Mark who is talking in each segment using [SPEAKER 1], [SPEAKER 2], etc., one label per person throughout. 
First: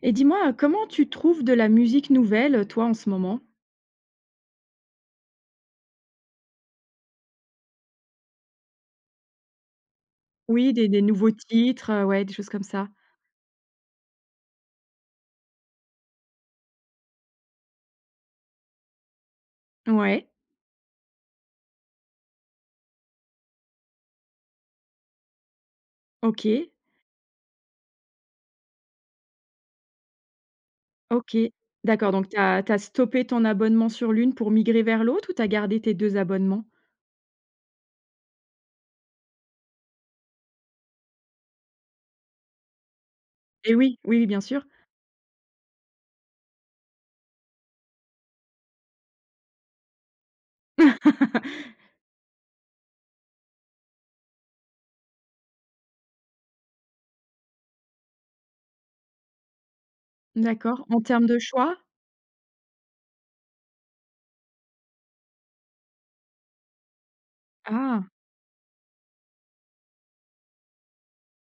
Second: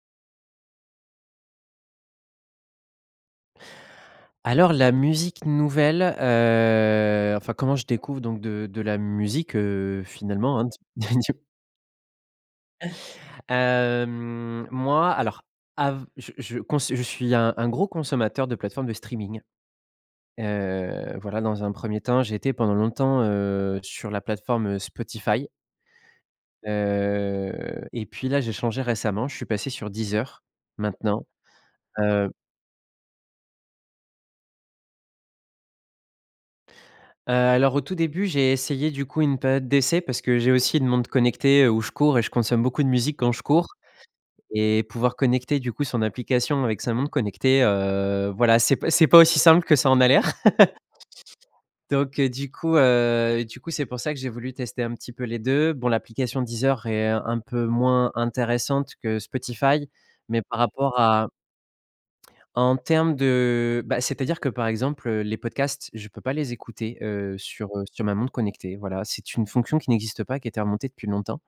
[SPEAKER 1] Eh dis-moi, comment tu trouves de la musique nouvelle toi, en ce moment?
[SPEAKER 2] Alors, la musique nouvelle, heu enfin, comment je découvre donc de de la musique, heu, finalement, hein,
[SPEAKER 1] Oui,
[SPEAKER 2] s
[SPEAKER 1] des des nouveaux
[SPEAKER 2] dendiou
[SPEAKER 1] titres, heu, ouais des choses comme ça.
[SPEAKER 2] hem, moi alors, av je je cons je suis un un gros consommateur de plateforme de streaming.
[SPEAKER 1] Ouais.
[SPEAKER 2] Heu, voilà dans un 1er temps j'ai été pendant longtemps, heu, sur la plateforme, heu, Spotify
[SPEAKER 1] OK.
[SPEAKER 2] heu, et puis, là, j'ai changé récemment, je suis passé sur Deezer. Maintenant,
[SPEAKER 1] OK. D'accord. Donc
[SPEAKER 2] heu
[SPEAKER 1] tu as tu as stoppé ton abonnement sur l'une pour migrer vers l'autre ou tu as gardé tes 2 abonnements?
[SPEAKER 2] Heu, alors, au tout début, j'ai essayé, du coup, une période d'essai, parce que j'ai aussi une montre connectée où je cours et je consomme beaucoup de musique quand je cours.
[SPEAKER 1] Et oui, oui, oui bien sûr.
[SPEAKER 2] Et pouvoir connecter, du coup, son application avec sa montre connectée, heu, voilà c'est pa c'est pas aussi simple que ça en a l'air! Donc, heu, du coup, heu, du coup c'est pour ça que j'ai voulu tester un petit peu les 2. Bon l'application Deezer est un peu moins intéressante que Spotify, mais
[SPEAKER 1] Mmh,
[SPEAKER 2] par
[SPEAKER 1] d'accord.
[SPEAKER 2] rapport
[SPEAKER 1] En termes
[SPEAKER 2] à
[SPEAKER 1] de choix?
[SPEAKER 2] en termes de bah, c'est-à-dire que, par exemple, heu, les podcasts, je peux pas les écouter, heu, sur, heu, sur
[SPEAKER 1] Ah.
[SPEAKER 2] ma montre connectée, voilà. C'est une fonction qui n'existe pas et qui a été remontée depuis longtemps.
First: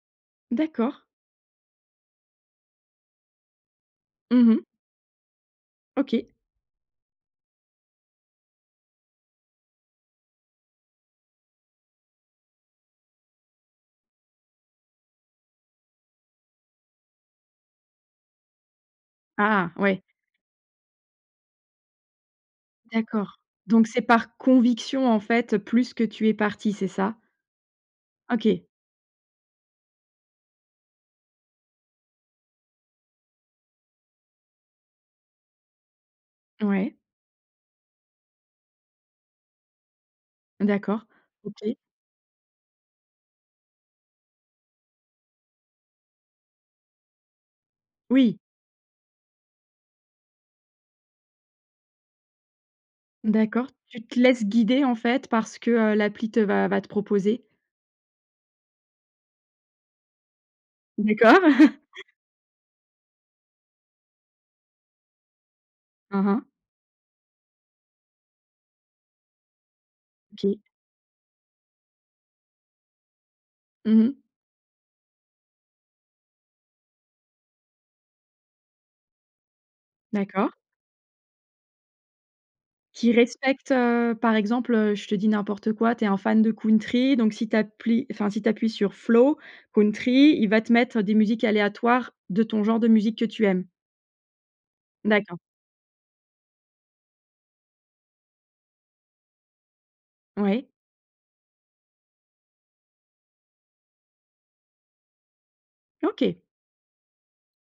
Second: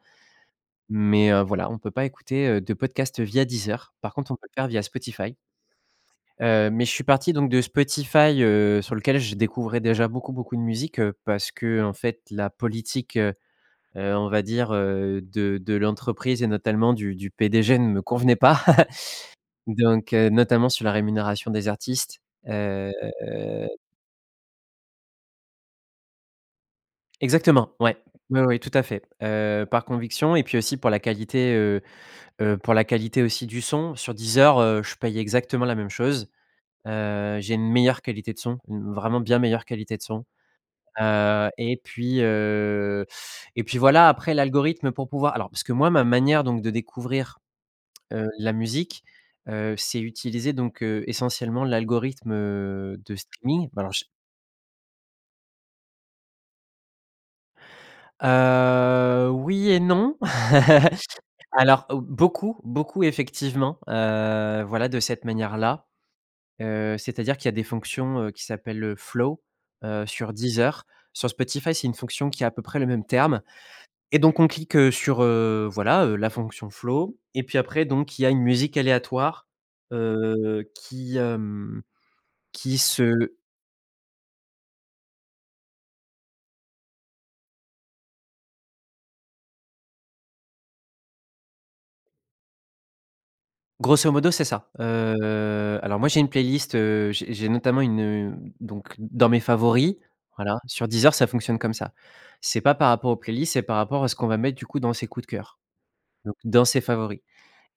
[SPEAKER 1] D'accord.
[SPEAKER 2] Mais, heu, voilà, on peut pas écouter, heu, de podcasts via Deezer, par contre on
[SPEAKER 1] Mmh
[SPEAKER 2] peut le
[SPEAKER 1] mh.
[SPEAKER 2] faire via Spotify.
[SPEAKER 1] OK.
[SPEAKER 2] Heu, mais je suis parti donc de Spotify, heu, sur lequel je découvrais déjà beaucoup, beaucoup de musiques, heu parce qu'en fait la politique, heu heu, on va dire, heu, de de l'entreprise et notamment du du PDG ne me convenait pas.
[SPEAKER 1] Ah! Ouais.
[SPEAKER 2] Donc, heu, notamment sur la rémunération des artistes, heu
[SPEAKER 1] D'accord. Donc c'est par conviction en fait, plus que tu es parti, c'est ça?
[SPEAKER 2] Exactement, ouais. Ouais, ouais
[SPEAKER 1] OK.
[SPEAKER 2] tout à fait. Heu, par conviction et puis aussi pour la qualité, heu heu, pour la qualité aussi du son, sur Deezer, heu, je paye exactement la même chose.
[SPEAKER 1] Ouais.
[SPEAKER 2] Heu, j'ai une meilleure qualité de son, une vraiment bien meilleure qualité de son.
[SPEAKER 1] D'accord.
[SPEAKER 2] Heu
[SPEAKER 1] OK.
[SPEAKER 2] et puis, heu et puis voilà après l'algorithme pour pouvoir alors parce que moi ma manière donc de découvrir, heu,
[SPEAKER 1] Oui.
[SPEAKER 2] la musique, heu, c'est utiliser donc, heu, essentiellement l'algorithme, heu, de
[SPEAKER 1] D'accord,
[SPEAKER 2] streaming. Bah, alors
[SPEAKER 1] tu
[SPEAKER 2] je
[SPEAKER 1] te laisses guider, en fait, par ce que, heu, l'appli te va va te proposer?
[SPEAKER 2] Heu, oui et non.
[SPEAKER 1] D'accord.
[SPEAKER 2] Alors, heu, beaucoup, beaucoup effectivement, heu, voilà de cette manière-là,
[SPEAKER 1] Mmh mh.
[SPEAKER 2] heu, c'est-à-dire qu'il y a des fonctions, heu, qui s'appellent heu, flow, heu, sur
[SPEAKER 1] OK.
[SPEAKER 2] Deezer. Sur Spotify, c'est une fonction qui a à peu près le même terme.
[SPEAKER 1] Mmh
[SPEAKER 2] Et
[SPEAKER 1] mh.
[SPEAKER 2] donc on clique heu, sur heu, voilà heu, la fonction flow. Et puis après donc, il y a une musique aléatoire,
[SPEAKER 1] D'accord.
[SPEAKER 2] heu, qui, hem, qui
[SPEAKER 1] Qui
[SPEAKER 2] se
[SPEAKER 1] respecte, heu, par exemple, heu, je te dis n'importe quoi, tu es un fan de country donc si tu appli enfin si tu appuies sur flow, country, il va te mettre des musiques aléatoires de ton genre de musique que tu aimes?
[SPEAKER 2] Grosso modo, c'est ça.
[SPEAKER 1] D'accord.
[SPEAKER 2] Heu, alors moi j'ai une playlist, heu, j'ai j'ai notamment une heu, donc dans mes favoris, voilà.
[SPEAKER 1] Ouais.
[SPEAKER 2] Sur Deezer ça fonctionne comme ça. C'est pas par rapport aux playlists, c'est par rapport à ce qu'on va mettre, du coup, dans ses coups de cœur, donc
[SPEAKER 1] OK.
[SPEAKER 2] dans ses favoris.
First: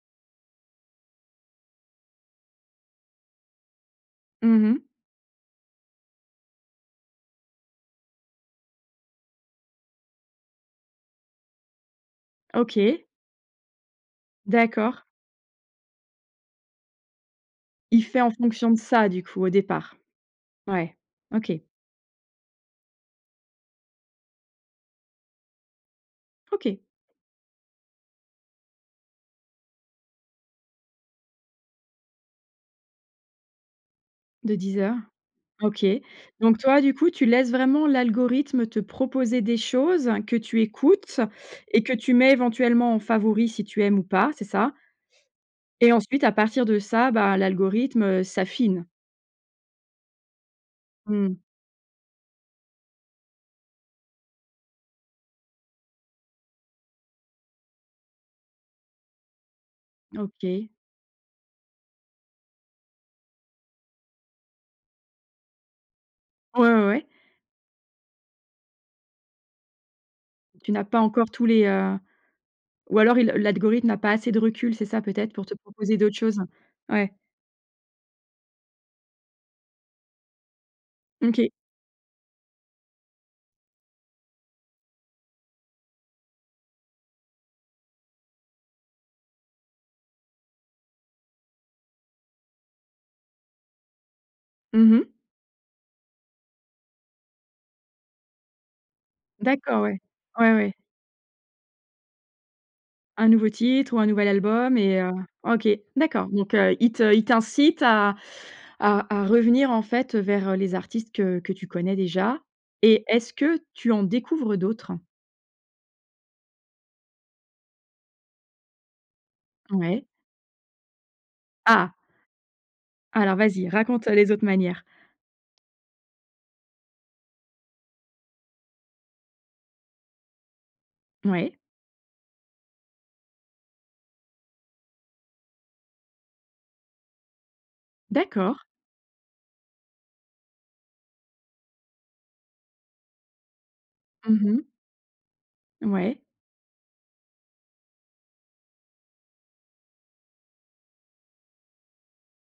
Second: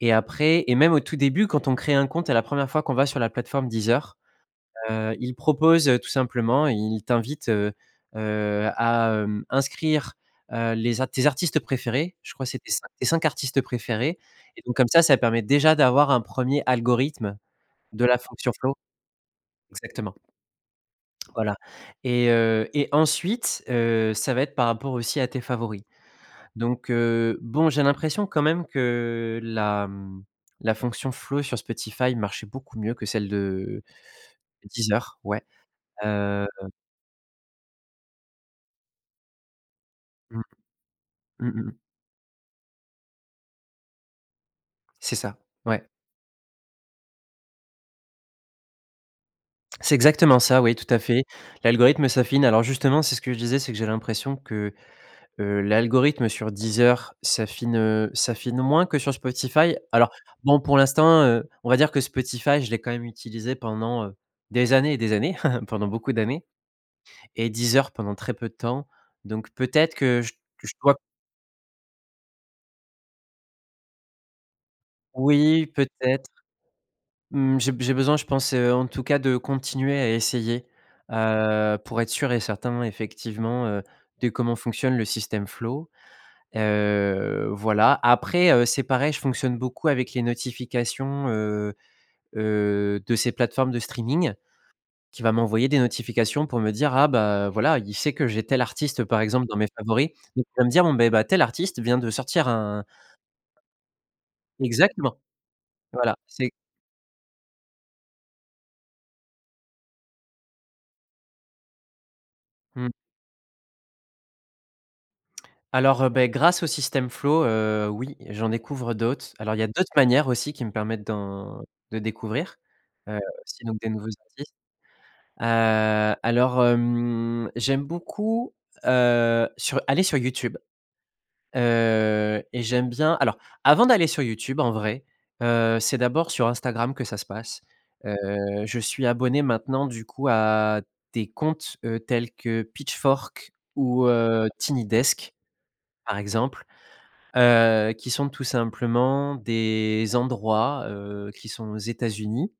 [SPEAKER 2] Et après et même au tout début quand on crée un compte et la 1re fois qu'on va sur la plateforme Deezer,
[SPEAKER 1] Mmh mh.
[SPEAKER 2] heu, ils proposent heu tout simplement, ils t'invitent, heu heu, à, hem, inscrire, heu, les a tes artistes préférés, je crois c'est tes cin tes
[SPEAKER 1] OK.
[SPEAKER 2] 5 artistes préférés et donc comme ça,
[SPEAKER 1] D'accord.
[SPEAKER 2] ça permet déjà d'avoir un 1er algorithme
[SPEAKER 1] Il
[SPEAKER 2] de la
[SPEAKER 1] fait en
[SPEAKER 2] fonction
[SPEAKER 1] fonction
[SPEAKER 2] flow
[SPEAKER 1] de ça, du coup, au départ?
[SPEAKER 2] exactement.
[SPEAKER 1] Ouais. OK.
[SPEAKER 2] Voilà. Et heu et ensuite, heu, ça va être par rapport aussi à tes favoris.
[SPEAKER 1] OK.
[SPEAKER 2] Donc, heu bon, j'ai l'impression quand même que la, mmh, la fonction flow sur Spotify marchait beaucoup mieux que celle de
[SPEAKER 1] De
[SPEAKER 2] de
[SPEAKER 1] Deezer.
[SPEAKER 2] Deezer. Ouais,
[SPEAKER 1] OK.
[SPEAKER 2] heu
[SPEAKER 1] Donc, toi, du coup tu laisses vraiment l'algorithme te proposer des choses que
[SPEAKER 2] Mmh.
[SPEAKER 1] tu écoutes
[SPEAKER 2] Mmh mmh mh.
[SPEAKER 1] et que tu mets éventuellement en favori si tu aimes ou pas, c'est ça?
[SPEAKER 2] C'est ça. Ouais.
[SPEAKER 1] Et ensuite à partir de ça, bah, l'algorithme s'affine.
[SPEAKER 2] C'est exactement ça, oui, tout à fait.
[SPEAKER 1] Mmh.
[SPEAKER 2] L'algorithme s'affine alors, justement, c'est ce que je disais c'est que j'ai l'impression que, heu, l'algorithme sur Deezer s'affine, heu, s'affine moins que sur Spotify alors, bon,
[SPEAKER 1] OK.
[SPEAKER 2] pour l'instant, heu, on va dire que Spotify, je l'ai quand même utilisé pendant, heu, des années et des années, pendant beaucoup d'années
[SPEAKER 1] Ouais, ouais, ouais.
[SPEAKER 2] et Deezer pendant très peu de temps, donc peut-être que je que
[SPEAKER 1] Tu
[SPEAKER 2] je
[SPEAKER 1] n'as
[SPEAKER 2] dois
[SPEAKER 1] pas encore tous les, heu, ou alors il l'algorithme n'a pas assez de recul, c'est ça, peut-être, pour te
[SPEAKER 2] Oui,
[SPEAKER 1] proposer d'autres
[SPEAKER 2] peut-être,
[SPEAKER 1] choses? Ouais.
[SPEAKER 2] mmh, j'ai be j'ai besoin je pense, heu, en tout cas, de continuer à essayer,
[SPEAKER 1] Mmh, OK.
[SPEAKER 2] heu, pour être sûr et certain, effectivement, heu, de comment fonctionne le system flow, heu, voilà, après, heu, c'est pareil, je fonctionne beaucoup avec les notifications, heu heu, de ces plateformes de streaming,
[SPEAKER 1] Mmh mh.
[SPEAKER 2] qui va m'envoyer des notifications pour me dire, ah, bah voilà, il sait que j'ai tel artiste, par exemple, dans mes
[SPEAKER 1] D'accord, ouais.
[SPEAKER 2] favoris, [unintelligible] il
[SPEAKER 1] Ouais,
[SPEAKER 2] va me
[SPEAKER 1] ouais.
[SPEAKER 2] dire, bon, beh, tel artiste vient de sortir un
[SPEAKER 1] Un nouveau titre ou un nouvel album et heu,
[SPEAKER 2] Exactement,
[SPEAKER 1] OK,
[SPEAKER 2] voilà,
[SPEAKER 1] d'accord,
[SPEAKER 2] c'est
[SPEAKER 1] donc heu, il te il t'incite à à à revenir, en fait, vers, heu, les artistes que que tu connais déjà
[SPEAKER 2] Mmh.
[SPEAKER 1] et est-ce que tu en découvres d'autres?
[SPEAKER 2] Alors, heu, beh, grâce au system flow, heu, oui, j'en découvre d'autres, alors il y a d'autres
[SPEAKER 1] Ouais.
[SPEAKER 2] manières aussi qui me permettent d'en
[SPEAKER 1] Ah!
[SPEAKER 2] de découvrir, heu,
[SPEAKER 1] Alors,
[SPEAKER 2] aussi
[SPEAKER 1] vas-y,
[SPEAKER 2] donc des nouveaux
[SPEAKER 1] raconte, heu, les autres
[SPEAKER 2] artistes,
[SPEAKER 1] manières.
[SPEAKER 2] heu, alors, hem, j'aime beaucoup, heu, sur aller sur YouTube,
[SPEAKER 1] Ouais.
[SPEAKER 2] heu et j'aime bien alors, avant d'aller sur YouTube, en vrai, heu, c'est d'abord sur Instagram que ça se passe, heu,
[SPEAKER 1] D'accord.
[SPEAKER 2] je suis abonné maintenant, du coup, à des comptes, heu, tels que Pitchfork ou
[SPEAKER 1] Mmh
[SPEAKER 2] heu,
[SPEAKER 1] mh.
[SPEAKER 2] Tiny Desk, par
[SPEAKER 1] Mouais.
[SPEAKER 2] exemple, heu, qui sont tout simplement des endroits, heu, qui sont aux États-Unis,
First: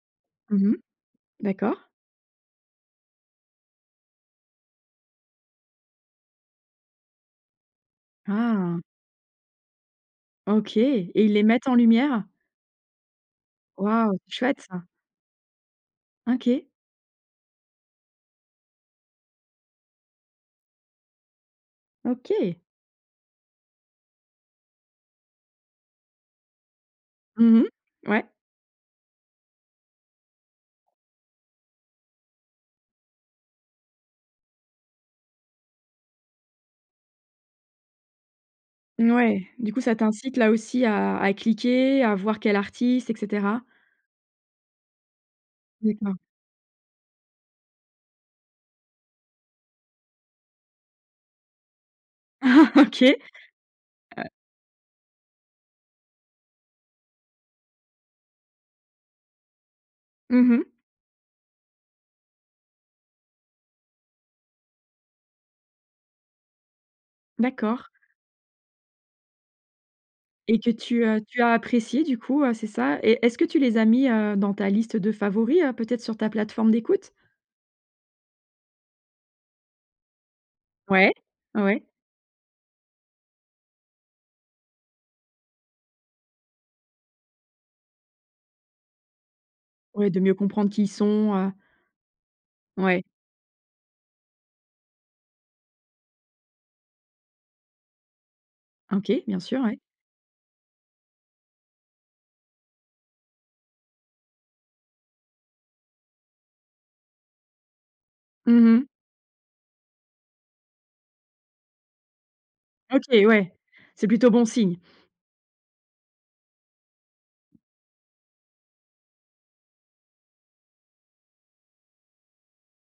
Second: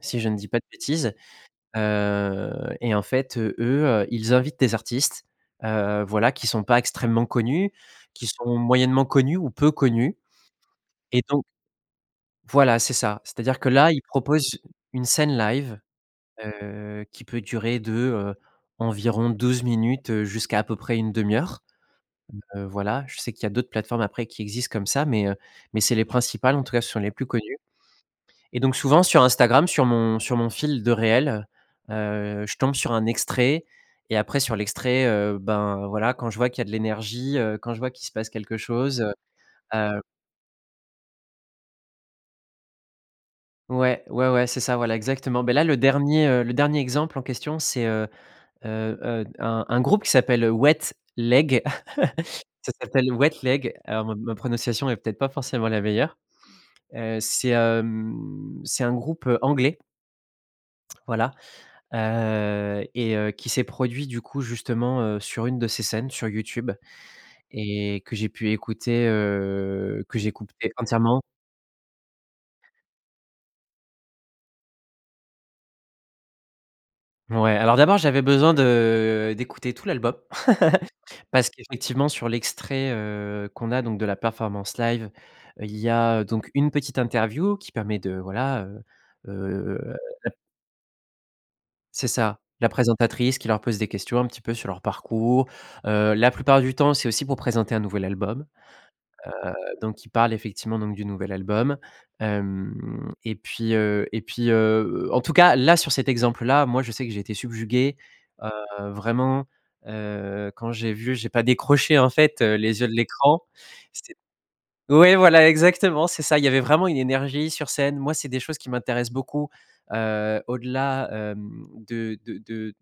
[SPEAKER 2] si je ne dis pas de
[SPEAKER 1] Mmh mh.
[SPEAKER 2] bêtises,
[SPEAKER 1] D'accord.
[SPEAKER 2] heu et en fait, heu, eux, ils invitent des artistes, heu, voilà, qui sont pas extrêmement connus, qui sont
[SPEAKER 1] Ah!
[SPEAKER 2] moyennement connus ou peu connus
[SPEAKER 1] OK et
[SPEAKER 2] et
[SPEAKER 1] ils les
[SPEAKER 2] donc
[SPEAKER 1] mettent en lumière?
[SPEAKER 2] Voilà, c'est ça. C'est-à-dire que, là, ils
[SPEAKER 1] Waouh!
[SPEAKER 2] proposent,
[SPEAKER 1] Chouette ça.
[SPEAKER 2] une scène live,
[SPEAKER 1] OK.
[SPEAKER 2] heu, qui peut durer de, heu, environ 12 minutes jusqu'à à peu près une 1/2 heure,
[SPEAKER 1] OK.
[SPEAKER 2] [unintelligible] heu, voilà, je sais qu'il y a d'autres plateformes après qui existent comme ça mais heu, mais c'est les principales, en tout cas, ce sont les plus connues
[SPEAKER 1] Mmh mh. Ouais.
[SPEAKER 2] et donc souvent sur Instagram, sur mon sur mon fil de réels, heu, je tombe sur un extrait et après sur l'extrait, heu, ben, voilà, quand je vois qu'il y a de l'énergie, heu, quand je vois qu'il se passe quelque chose,
[SPEAKER 1] N
[SPEAKER 2] heu
[SPEAKER 1] ouais, du coup, ça
[SPEAKER 2] heu
[SPEAKER 1] t'incite, là aussi, à à cliquer, à voir quel artiste et cetera?
[SPEAKER 2] Ouais, ouais, ouais, c'est ça, voilà, exactement, beh, là, le
[SPEAKER 1] D'accord.
[SPEAKER 2] dernier, heu, le dernier exemple en question c'est, heu heu heu, un un groupe qui s'appelle Wet Leg. Ça s'appelle
[SPEAKER 1] OK,
[SPEAKER 2] Wet Leg alors ma
[SPEAKER 1] heu
[SPEAKER 2] ma prononciation est peut-être pas forcément la meilleure, heu, c'est, hem, c'est un groupe, heu, anglais
[SPEAKER 1] Mmh mh.
[SPEAKER 2] voilà, heu et heu qui s'est produit, du coup, justement, heu, sur une de ces scènes, sur YouTube
[SPEAKER 1] D'accord.
[SPEAKER 2] et que j'ai pu écouter, heu, que
[SPEAKER 1] Et que
[SPEAKER 2] j'écoutais
[SPEAKER 1] tu, heu,
[SPEAKER 2] entièrement
[SPEAKER 1] tu as apprécié du coup, heu, c'est ça et est-ce que tu les as mis, heu, dans ta liste de favoris, heu, peut-être sur ta plateforme d'écoute?
[SPEAKER 2] Ouais, alors d'abord, j'avais besoin de d'écouter tout l'album
[SPEAKER 1] Ouais,
[SPEAKER 2] parce
[SPEAKER 1] ouais.
[SPEAKER 2] qu'effectivement sur l'extrait, heu, qu'on a donc de la performance live, il y a donc une petite interview qui permet de voilà, heu heu
[SPEAKER 1] Ouais, de mieux comprendre qui ils sont, heu
[SPEAKER 2] C'est ça, la
[SPEAKER 1] Ouais.
[SPEAKER 2] présentatrice qui leur pose des questions un petit peu sur leur parcours, heu, la plupart du temps, c'est aussi pour présenter un nouvel album,
[SPEAKER 1] OK, bien sûr,
[SPEAKER 2] heu,
[SPEAKER 1] ouais.
[SPEAKER 2] donc ils parlent, effectivement, donc du nouvel album, hem et puis, heu et puis, heu heu en tout cas, là, sur cet exemple-là, moi, je sais que j'ai été subjugué, heu,
[SPEAKER 1] Mmh mh.
[SPEAKER 2] vraiment, heu, quand j'ai vu j'ai pas décroché, en fait, heu, les yeux de
[SPEAKER 1] OK,
[SPEAKER 2] l'écran,
[SPEAKER 1] ouais, c'est
[SPEAKER 2] c
[SPEAKER 1] plutôt bon signe.
[SPEAKER 2] ouais, voilà, exactement, c'est ça! Il y avait vraiment une énergie sur scène, moi, c'est des choses qui m'intéressent beaucoup, heu, au-delà, hem, de de de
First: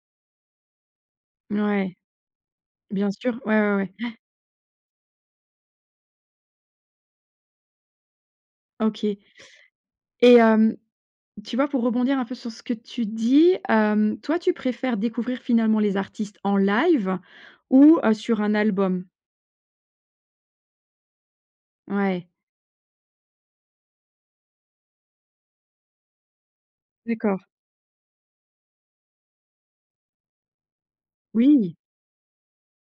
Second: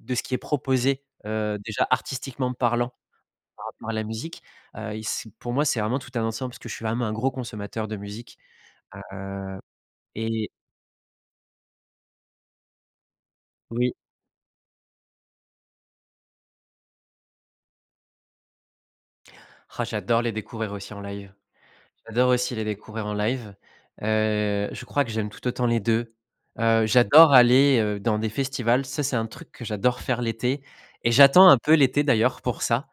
[SPEAKER 2] de ce qui est proposé, heu,
[SPEAKER 1] N
[SPEAKER 2] déjà,
[SPEAKER 1] ouais.
[SPEAKER 2] artistiquement parlant
[SPEAKER 1] Bien sûr, ouais,
[SPEAKER 2] par
[SPEAKER 1] ouais, ouais,
[SPEAKER 2] rapport à la
[SPEAKER 1] ouais.
[SPEAKER 2] musique, heu, il c'est pour moi, c'est vraiment tout un ensemble parce que je suis vraiment un gros consommateur de musique,
[SPEAKER 1] OK.
[SPEAKER 2] heu
[SPEAKER 1] Et
[SPEAKER 2] et
[SPEAKER 1] hem, tu vois, pour rebondir un peu sur ce que tu dis,
[SPEAKER 2] Oui.
[SPEAKER 1] hem, toi, tu préfères découvrir finalement les artistes en live ou, heu, sur un album?
[SPEAKER 2] J'adore les découvrir aussi en live.
[SPEAKER 1] Ouais.
[SPEAKER 2] J'adore aussi les découvrir en live, heu, je crois que j'aime tout autant les 2, heu, j'adore
[SPEAKER 1] D'accord.
[SPEAKER 2] aller, heu, dans des festivals, ça c'est un truc que j'adore faire l'été et j'attends un peu
[SPEAKER 1] Oui!
[SPEAKER 2] l'été d'ailleurs pour ça,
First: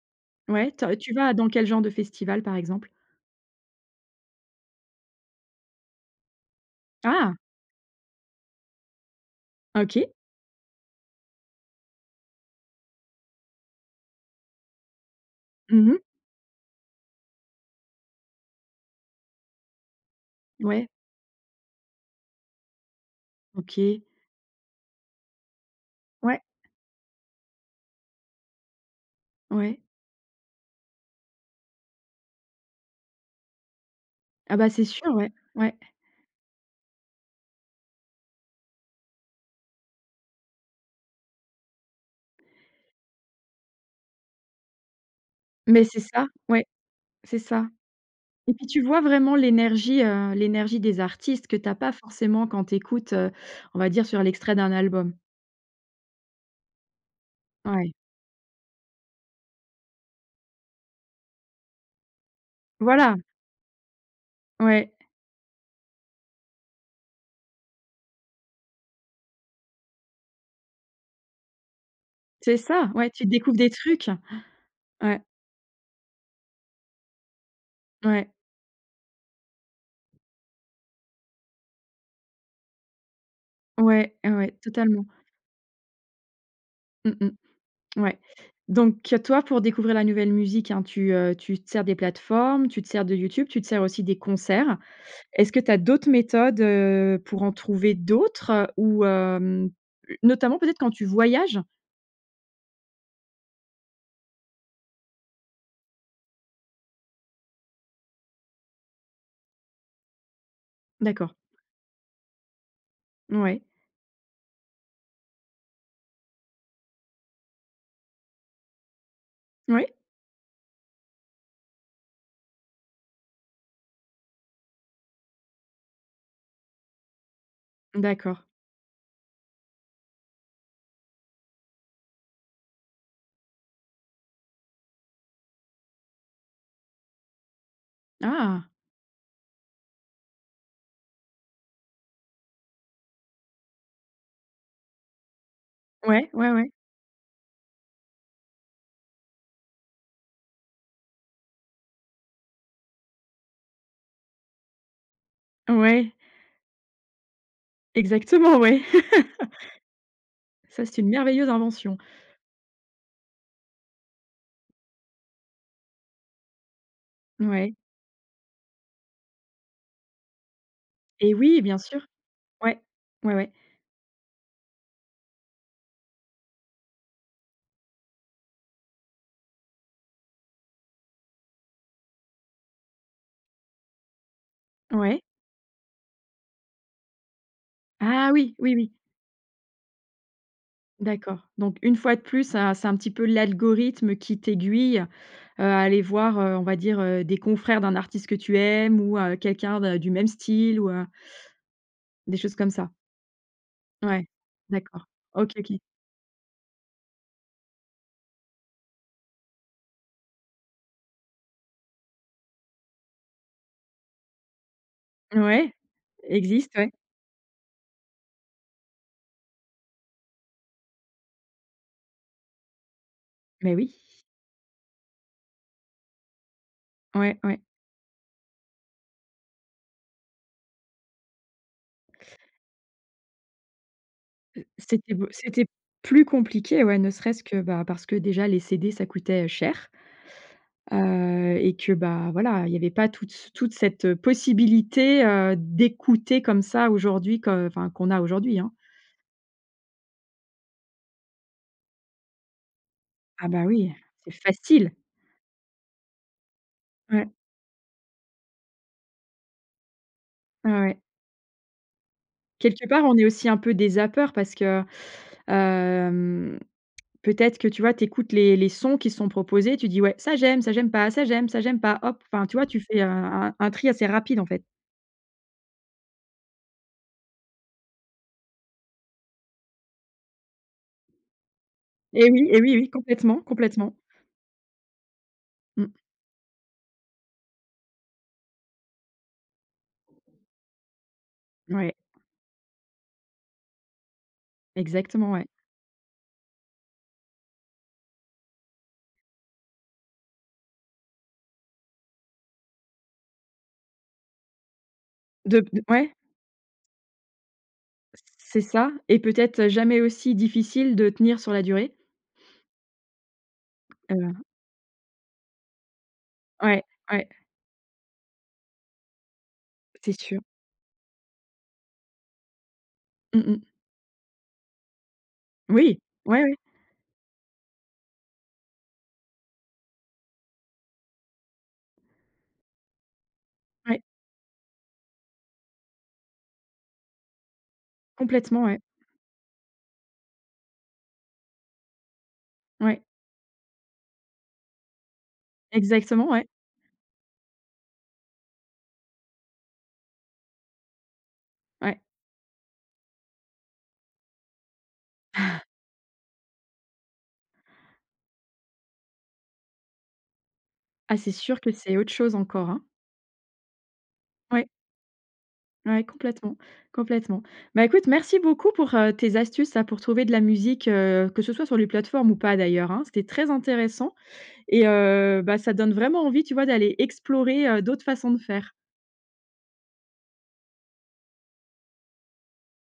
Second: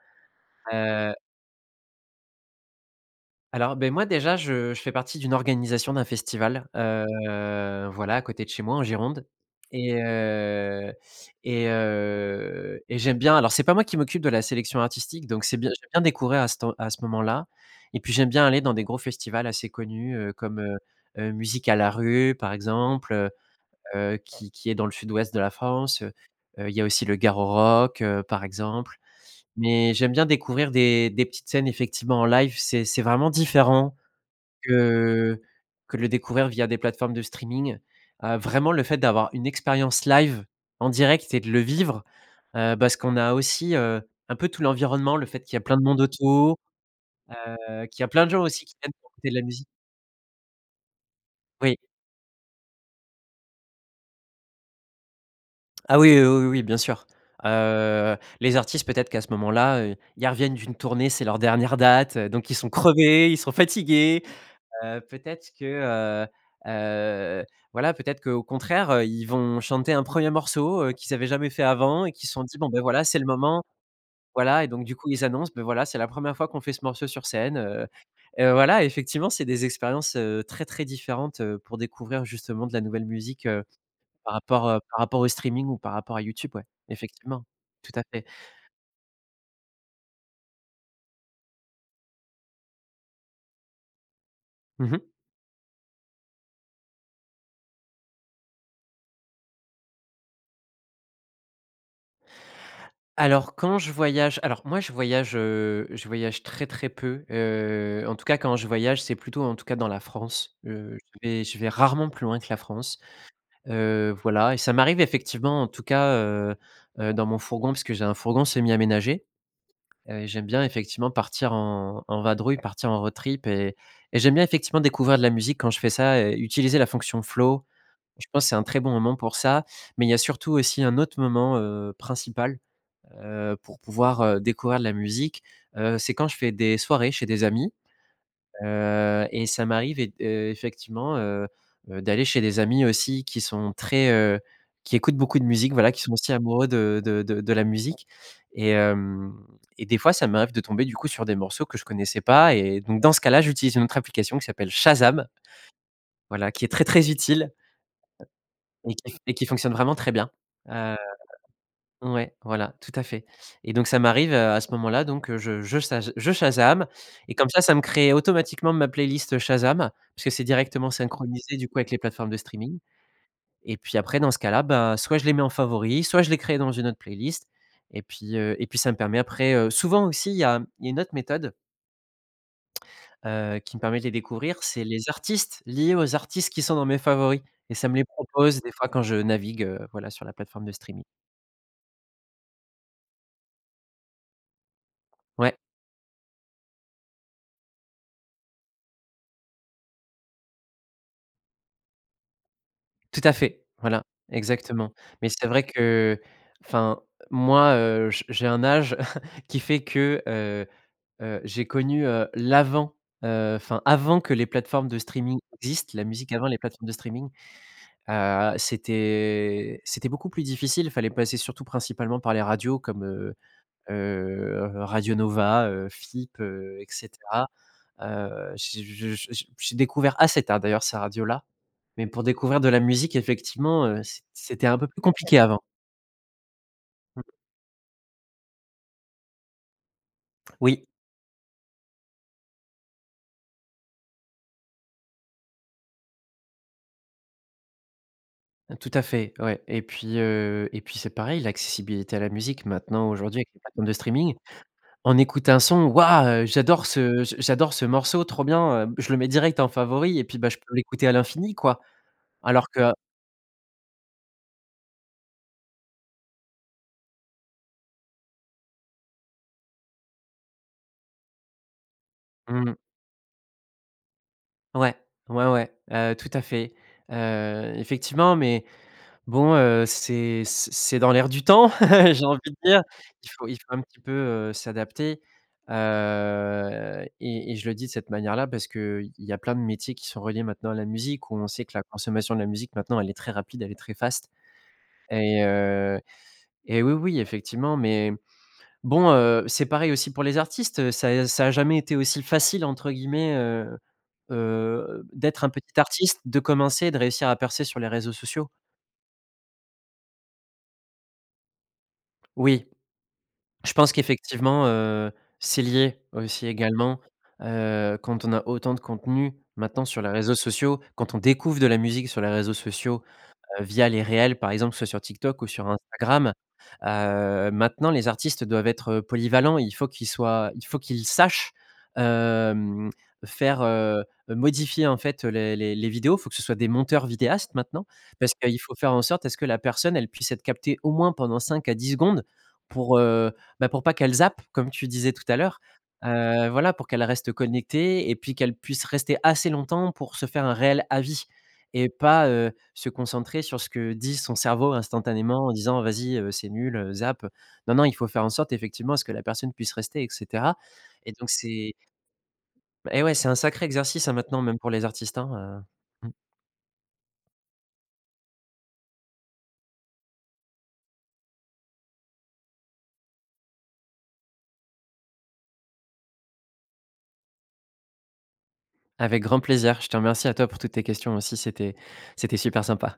[SPEAKER 1] Ouais, te tu
[SPEAKER 2] heu
[SPEAKER 1] vas dans quel genre de festival, par exemple?
[SPEAKER 2] Alors, beh, moi, déjà, je je fais partie d'une organisation d'un festival,
[SPEAKER 1] Ah!
[SPEAKER 2] heu, voilà, à côté de chez moi, en Gironde et
[SPEAKER 1] OK.
[SPEAKER 2] heu et heu et j'aime bien alors c'est pas moi qui m'occupe de la sélection artistique, donc c'est bien
[SPEAKER 1] Mmh
[SPEAKER 2] j'aime
[SPEAKER 1] mh.
[SPEAKER 2] bien découvrir à cette à ce moment-là et puis j'aime bien aller dans des gros festivals assez connus, heu, comme, heu
[SPEAKER 1] Ouais.
[SPEAKER 2] heu, Musicalarue, par exemple, heu
[SPEAKER 1] OK.
[SPEAKER 2] heu, qui qui est dans le sud-ouest de la France, heu,
[SPEAKER 1] Ouais.
[SPEAKER 2] il y a aussi le Garorock, par exemple
[SPEAKER 1] Ouais.
[SPEAKER 2] mais j'aime bien découvrir des des petites scènes, effectivement, en live, c'est c'est vraiment différent
[SPEAKER 1] Ah, bah, c'est sûr, ouais.
[SPEAKER 2] que
[SPEAKER 1] Ouais.
[SPEAKER 2] que de le découvrir via des plateformes de streaming, heu, vraiment le fait d'avoir une expérience live en direct et de le vivre, heu, parce qu'on a aussi, heu, un peu tout l'environnement, le fait qu'il y ait plein de
[SPEAKER 1] Mais c'est
[SPEAKER 2] monde
[SPEAKER 1] ça,
[SPEAKER 2] autour,
[SPEAKER 1] ouais, c'est ça
[SPEAKER 2] heu, qu'il y a plein de gens
[SPEAKER 1] et
[SPEAKER 2] aussi
[SPEAKER 1] puis
[SPEAKER 2] qui
[SPEAKER 1] tu
[SPEAKER 2] viennent
[SPEAKER 1] vois,
[SPEAKER 2] pour écouter de
[SPEAKER 1] vraiment,
[SPEAKER 2] la musi
[SPEAKER 1] l'énergie, heu, l'énergie des artistes que tu as
[SPEAKER 2] Oui.
[SPEAKER 1] pas forcément quand tu écoutes, heu, on va dire sur l'extrait d'un album.
[SPEAKER 2] Ah, oui, oui, oui, oui, oui, bien sûr,
[SPEAKER 1] Ouais.
[SPEAKER 2] heu, les artistes, peut être qu'à ce moment-là, heu, ils reviennent d'une tournée. C'est leur dernière date, heu, donc ils sont
[SPEAKER 1] Voilà!
[SPEAKER 2] crevés, ils sont fatigués.
[SPEAKER 1] Ouais.
[SPEAKER 2] Heu, peut-être que, heu heu, voilà, peut-être qu'au contraire, heu, ils vont chanter un 1er morceau, heu, qu'ils avaient jamais fait avant et qu'ils se sont
[SPEAKER 1] C'est
[SPEAKER 2] dit: «Bon, beh,
[SPEAKER 1] ça,
[SPEAKER 2] voilà,
[SPEAKER 1] ouais,
[SPEAKER 2] c'est le
[SPEAKER 1] tu découvres
[SPEAKER 2] moment»,
[SPEAKER 1] des trucs.
[SPEAKER 2] voilà et donc du coup,
[SPEAKER 1] Ouais.
[SPEAKER 2] ils annoncent: «Beh, voilà, c'est la 1re fois qu'on fait ce morceau sur scène, heu»
[SPEAKER 1] Ouais.
[SPEAKER 2] et heu, voilà, effectivement, c'est des expériences, heu, très différentes, heu, pour découvrir justement de la nouvelle musique, heu,
[SPEAKER 1] Ouais,
[SPEAKER 2] par
[SPEAKER 1] ouais,
[SPEAKER 2] rapport, heu, par
[SPEAKER 1] totalement.
[SPEAKER 2] rapport au streaming ou par rapport à YouTube, ouais,
[SPEAKER 1] Mmh
[SPEAKER 2] effectivement,
[SPEAKER 1] mmh.
[SPEAKER 2] tout à
[SPEAKER 1] Ouais.
[SPEAKER 2] fait.
[SPEAKER 1] Donc toi, pour découvrir la nouvelle musique, hein, tu, heu, tu te sers des plateformes, tu te sers de YouTube, tu te sers aussi des concerts.
[SPEAKER 2] Mmh mh.
[SPEAKER 1] Est-ce que tu as d'autres méthodes, heu, pour en trouver d'autres ou hem notamment, peut-être, quand tu voyages?
[SPEAKER 2] Alors, quand je voyage alors, moi, je voyage, heu, je voyage très, très peu. Heu, en tout cas, quand je voyage, c'est plutôt, en tout cas, dans la France. Heu, je
[SPEAKER 1] D'accord.
[SPEAKER 2] vais je vais rarement plus loin que la France.
[SPEAKER 1] N ouais.
[SPEAKER 2] Heu, voilà et ça m'arrive, effectivement, en tout cas, heu heu, dans mon fourgon, puisque j'ai un fourgon semi-aménagé.
[SPEAKER 1] Oui.
[SPEAKER 2] Heu et j'aime bien, effectivement, partir en en vadrouille, partir en road trip et et j'aime bien, effectivement, découvrir de la musique quand je fais ça et utiliser la fonction flow et je
[SPEAKER 1] D'accord.
[SPEAKER 2] pense que c'est un très bon moment pour ça. Mais il y a surtout, aussi, un autre moment, heu, principal, heu, pour pouvoir, heu, découvrir de la musique, heu, c'est quand je fais des soirées chez des amis,
[SPEAKER 1] Ah!
[SPEAKER 2] heu et ça m'arrive et d heu, effectivement, heu heu, d'aller chez des amis, aussi, qui sont très, heu, qui écoutent beaucoup de musique, voilà, qui sont
[SPEAKER 1] Ouais.
[SPEAKER 2] aussi
[SPEAKER 1] Ouais,
[SPEAKER 2] amoureux
[SPEAKER 1] ouais.
[SPEAKER 2] de de de la musique et hem et des fois, ça m'arrive de tomber, du coup, sur des morceaux que je connaissais pas et donc dans ce cas-là, j'utilise une autre application qui s'appelle Shazam
[SPEAKER 1] Ouais.
[SPEAKER 2] voilà qui est très, très utile
[SPEAKER 1] Exactement, ouais.
[SPEAKER 2] et qui f et qui fonctionne vraiment très bien,
[SPEAKER 1] Ça,
[SPEAKER 2] heu
[SPEAKER 1] c'est une merveilleuse invention.
[SPEAKER 2] ouais, voilà, tout à fait et donc ça m'arrive, heu, à ce moment-là donc je je saj je Shazam et comme ça, ça
[SPEAKER 1] Mouais.
[SPEAKER 2] me crée automatiquement ma playlist Shazam puisque c'est directement
[SPEAKER 1] Eh,
[SPEAKER 2] synchronisé,
[SPEAKER 1] oui,
[SPEAKER 2] du
[SPEAKER 1] bien
[SPEAKER 2] coup, avec les
[SPEAKER 1] sûr.
[SPEAKER 2] plateformes de streaming
[SPEAKER 1] Ouais. Ouais, ouais.
[SPEAKER 2] et puis, après, dans ce cas-là, bah, soit je les mets en favoris, soit je les crée dans une autre playlist. Et puis heu et puis, ça me permet après heu souvent aussi il y a il y a une autre méthode heu, qui me permet de les découvrir, c'est les
[SPEAKER 1] Ouais.
[SPEAKER 2] artistes liés aux artistes qui sont dans mes favoris et ça me les
[SPEAKER 1] Ah, oui.
[SPEAKER 2] propose, des
[SPEAKER 1] Oui,
[SPEAKER 2] fois,
[SPEAKER 1] oui.
[SPEAKER 2] quand je navigue, heu, voilà, sur la plateforme de streaming.
[SPEAKER 1] D'accord. Donc une fois de plus, c'est un c'est un petit peu l'algorithme qui t'aiguille, heu,
[SPEAKER 2] Ouais.
[SPEAKER 1] à aller voir, heu, on va dire, heu, des confrères d'un artiste que tu aimes ou heu, quelqu'un d'un du même style ou heu des choses comme ça.
[SPEAKER 2] Tout à fait. Voilà.
[SPEAKER 1] Ouais.
[SPEAKER 2] Exactement,
[SPEAKER 1] D'accord.
[SPEAKER 2] mais c'est
[SPEAKER 1] OK,
[SPEAKER 2] vrai
[SPEAKER 1] OK.
[SPEAKER 2] qu'enfin, moi, heu, j j'ai un âge qui fait que, heu heu, j'ai connu, heu, l'avant, heu, enfin, avant que les plateformes de streaming
[SPEAKER 1] Ouais,
[SPEAKER 2] existent, la musique avant les
[SPEAKER 1] existe,
[SPEAKER 2] plateformes
[SPEAKER 1] ouais.
[SPEAKER 2] de streaming. Heu, c'était c'était beaucoup plus difficile, fallait passer surtout principalement par les radios comme, heu
[SPEAKER 1] Mais oui.
[SPEAKER 2] heu, Radio Nova, heu, FIP, heu et
[SPEAKER 1] Ouais,
[SPEAKER 2] cetera.
[SPEAKER 1] ouais.
[SPEAKER 2] Heu, j'ai j j j'ai j'ai découvert assez tard, d'ailleurs, ces radios-là, mais pour découvrir de la musique, effectivement, heu, c
[SPEAKER 1] Heu,
[SPEAKER 2] c'était un peu plus
[SPEAKER 1] c'était beau
[SPEAKER 2] compliqué avant.
[SPEAKER 1] c'était plus compliqué, ouais, ne
[SPEAKER 2] Mmh mh.
[SPEAKER 1] serait-ce que, bah, parce que déjà les CD, ça coûtait, heu, cher
[SPEAKER 2] Oui.
[SPEAKER 1] heu et que, bah, voilà, il y avait pas toute c toute cette possibilité, heu, d'écouter comme ça aujourd'hui que enfin qu'on a aujourd'hui, hein.
[SPEAKER 2] Heu, tout à fait, ouais et puis, heu et puis, c'est pareil, l'accessibilité à la musique maintenant, aujourd'hui,
[SPEAKER 1] Ah,
[SPEAKER 2] avec les
[SPEAKER 1] bah,
[SPEAKER 2] plateformes
[SPEAKER 1] oui.
[SPEAKER 2] de
[SPEAKER 1] C'est
[SPEAKER 2] streaming,
[SPEAKER 1] facile.
[SPEAKER 2] on écoute un son: «Waouh, heu, j'adore ce
[SPEAKER 1] Ouais.
[SPEAKER 2] j j'adore ce morceau. Trop bien, heu, je le mets direct en favori et puis, bah, je
[SPEAKER 1] Ouais,
[SPEAKER 2] peux
[SPEAKER 1] ouais.
[SPEAKER 2] l'écouter à l'infini, quoi». Alors que
[SPEAKER 1] Quelque
[SPEAKER 2] heu
[SPEAKER 1] part, on est aussi un peu des zappeurs parce que, hem, peut-être que, tu vois, tu écoutes les les sons qui sont proposés. Tu dis: «Ouais, ça, j'aime, ça, j'aime pas, ça, j'aime, ça, j'aime pas. Hop!» Enfin, tu
[SPEAKER 2] Mmh
[SPEAKER 1] vois,
[SPEAKER 2] mh.
[SPEAKER 1] tu fais un un un tri assez rapide, en fait.
[SPEAKER 2] Ouais, ouais, ouais, heu, tout à fait. Heu, effectivement, mais bon, heu, c'est c c'est dans l'air du temps, j'ai
[SPEAKER 1] Eh,
[SPEAKER 2] envie
[SPEAKER 1] oui.
[SPEAKER 2] de
[SPEAKER 1] Eh oui, eh
[SPEAKER 2] dire.
[SPEAKER 1] oui,
[SPEAKER 2] Il
[SPEAKER 1] complètement.
[SPEAKER 2] faut il faut un
[SPEAKER 1] Complètement.
[SPEAKER 2] petit peu, heu, s'adapter.
[SPEAKER 1] Mmh.
[SPEAKER 2] Heu et et je le dis de cette manière-là parce qu'il y a plein de métiers qui sont reliés, maintenant, à la musique où on sait que la
[SPEAKER 1] Ouais.
[SPEAKER 2] consommation de la musique maintenant, elle est très rapide, elle est très fast.
[SPEAKER 1] Exactement,
[SPEAKER 2] Et
[SPEAKER 1] ouais.
[SPEAKER 2] heu, et oui, oui, effectivement, mais bon, heu, c'est pareil aussi pour les artistes, heu, ça a ça a jamais été aussi «facile», entre guillemets, heu heu, d'être un
[SPEAKER 1] De p
[SPEAKER 2] petit
[SPEAKER 1] de ouais?
[SPEAKER 2] artiste, de commencer, de réussir à percer sur les réseaux
[SPEAKER 1] C
[SPEAKER 2] sociaux.
[SPEAKER 1] c'est ça et peut-être, heu, jamais aussi difficile de tenir sur la durée.
[SPEAKER 2] Oui. Je pense
[SPEAKER 1] Heu
[SPEAKER 2] qu'effectivement, heu, c'est lié, aussi,
[SPEAKER 1] Ouais,
[SPEAKER 2] également,
[SPEAKER 1] ouais.
[SPEAKER 2] heu, quand on a autant de contenus, maintenant, sur les
[SPEAKER 1] C'est
[SPEAKER 2] réseaux
[SPEAKER 1] sûr.
[SPEAKER 2] sociaux, quand on découvre de la musique sur les réseaux sociaux,
[SPEAKER 1] Mmh
[SPEAKER 2] heu,
[SPEAKER 1] mmh.
[SPEAKER 2] via les réels, par exemple, soit sur TikTok ou sur
[SPEAKER 1] Oui!
[SPEAKER 2] Instagram,
[SPEAKER 1] Ouais, ouais.
[SPEAKER 2] heu, maintenant, les artistes doivent être, heu, polyvalents et il faut qu'ils soient il faut qu'ils sachent, hem, faire,
[SPEAKER 1] Ouais.
[SPEAKER 2] heu heu modifier, en fait, les les les vidéos. Il faut que ce soit des monteurs vidéastes maintenant. Parce qu'il
[SPEAKER 1] Complètement,
[SPEAKER 2] faut
[SPEAKER 1] ouais.
[SPEAKER 2] faire en sorte à ce que la personne, elle puisse être captée, au moins, pendant 5 à 10 secondes pour,
[SPEAKER 1] Ouais.
[SPEAKER 2] heu, bah, pour pas qu'elle zappe, comme tu disais tout à l'heure,
[SPEAKER 1] Exactement, ouais.
[SPEAKER 2] heu, voilà pour qu'elle reste connectée et puis qu'elle puisse rester assez longtemps pour se faire un réel avis et
[SPEAKER 1] Ouais.
[SPEAKER 2] pas, heu, se concentrer sur ce que dit son cerveau instantanément en disant: «Vas-y, heu, c'est nul, heu, zappe». Non, non, il faut faire en sorte, effectivement, à ce que la personne puisse rester et cetera. Et
[SPEAKER 1] Ah,
[SPEAKER 2] donc
[SPEAKER 1] c'est sûr que
[SPEAKER 2] c'est
[SPEAKER 1] c'est autre chose encore, hein.
[SPEAKER 2] Eh, ouais, c'est un sacré exercice, hein, maintenant, même
[SPEAKER 1] Oui.
[SPEAKER 2] pour les artistes, hein,
[SPEAKER 1] Oui,
[SPEAKER 2] heu, mmh.
[SPEAKER 1] complètement, complètement. Bah, écoute merci beaucoup pour, heu, tes astuces, là, pour trouver de la musique, heu, que ce soit sur les plateformes ou pas, d'ailleurs, hein. C'était très intéressant et heu, bah, ça donne vraiment envie, tu vois, d'aller explorer, heu, d'autres façons de faire.
[SPEAKER 2] Avec grand plaisir. Je te remercie à toi pour toutes tes questions, aussi, c'était c'était super sympa.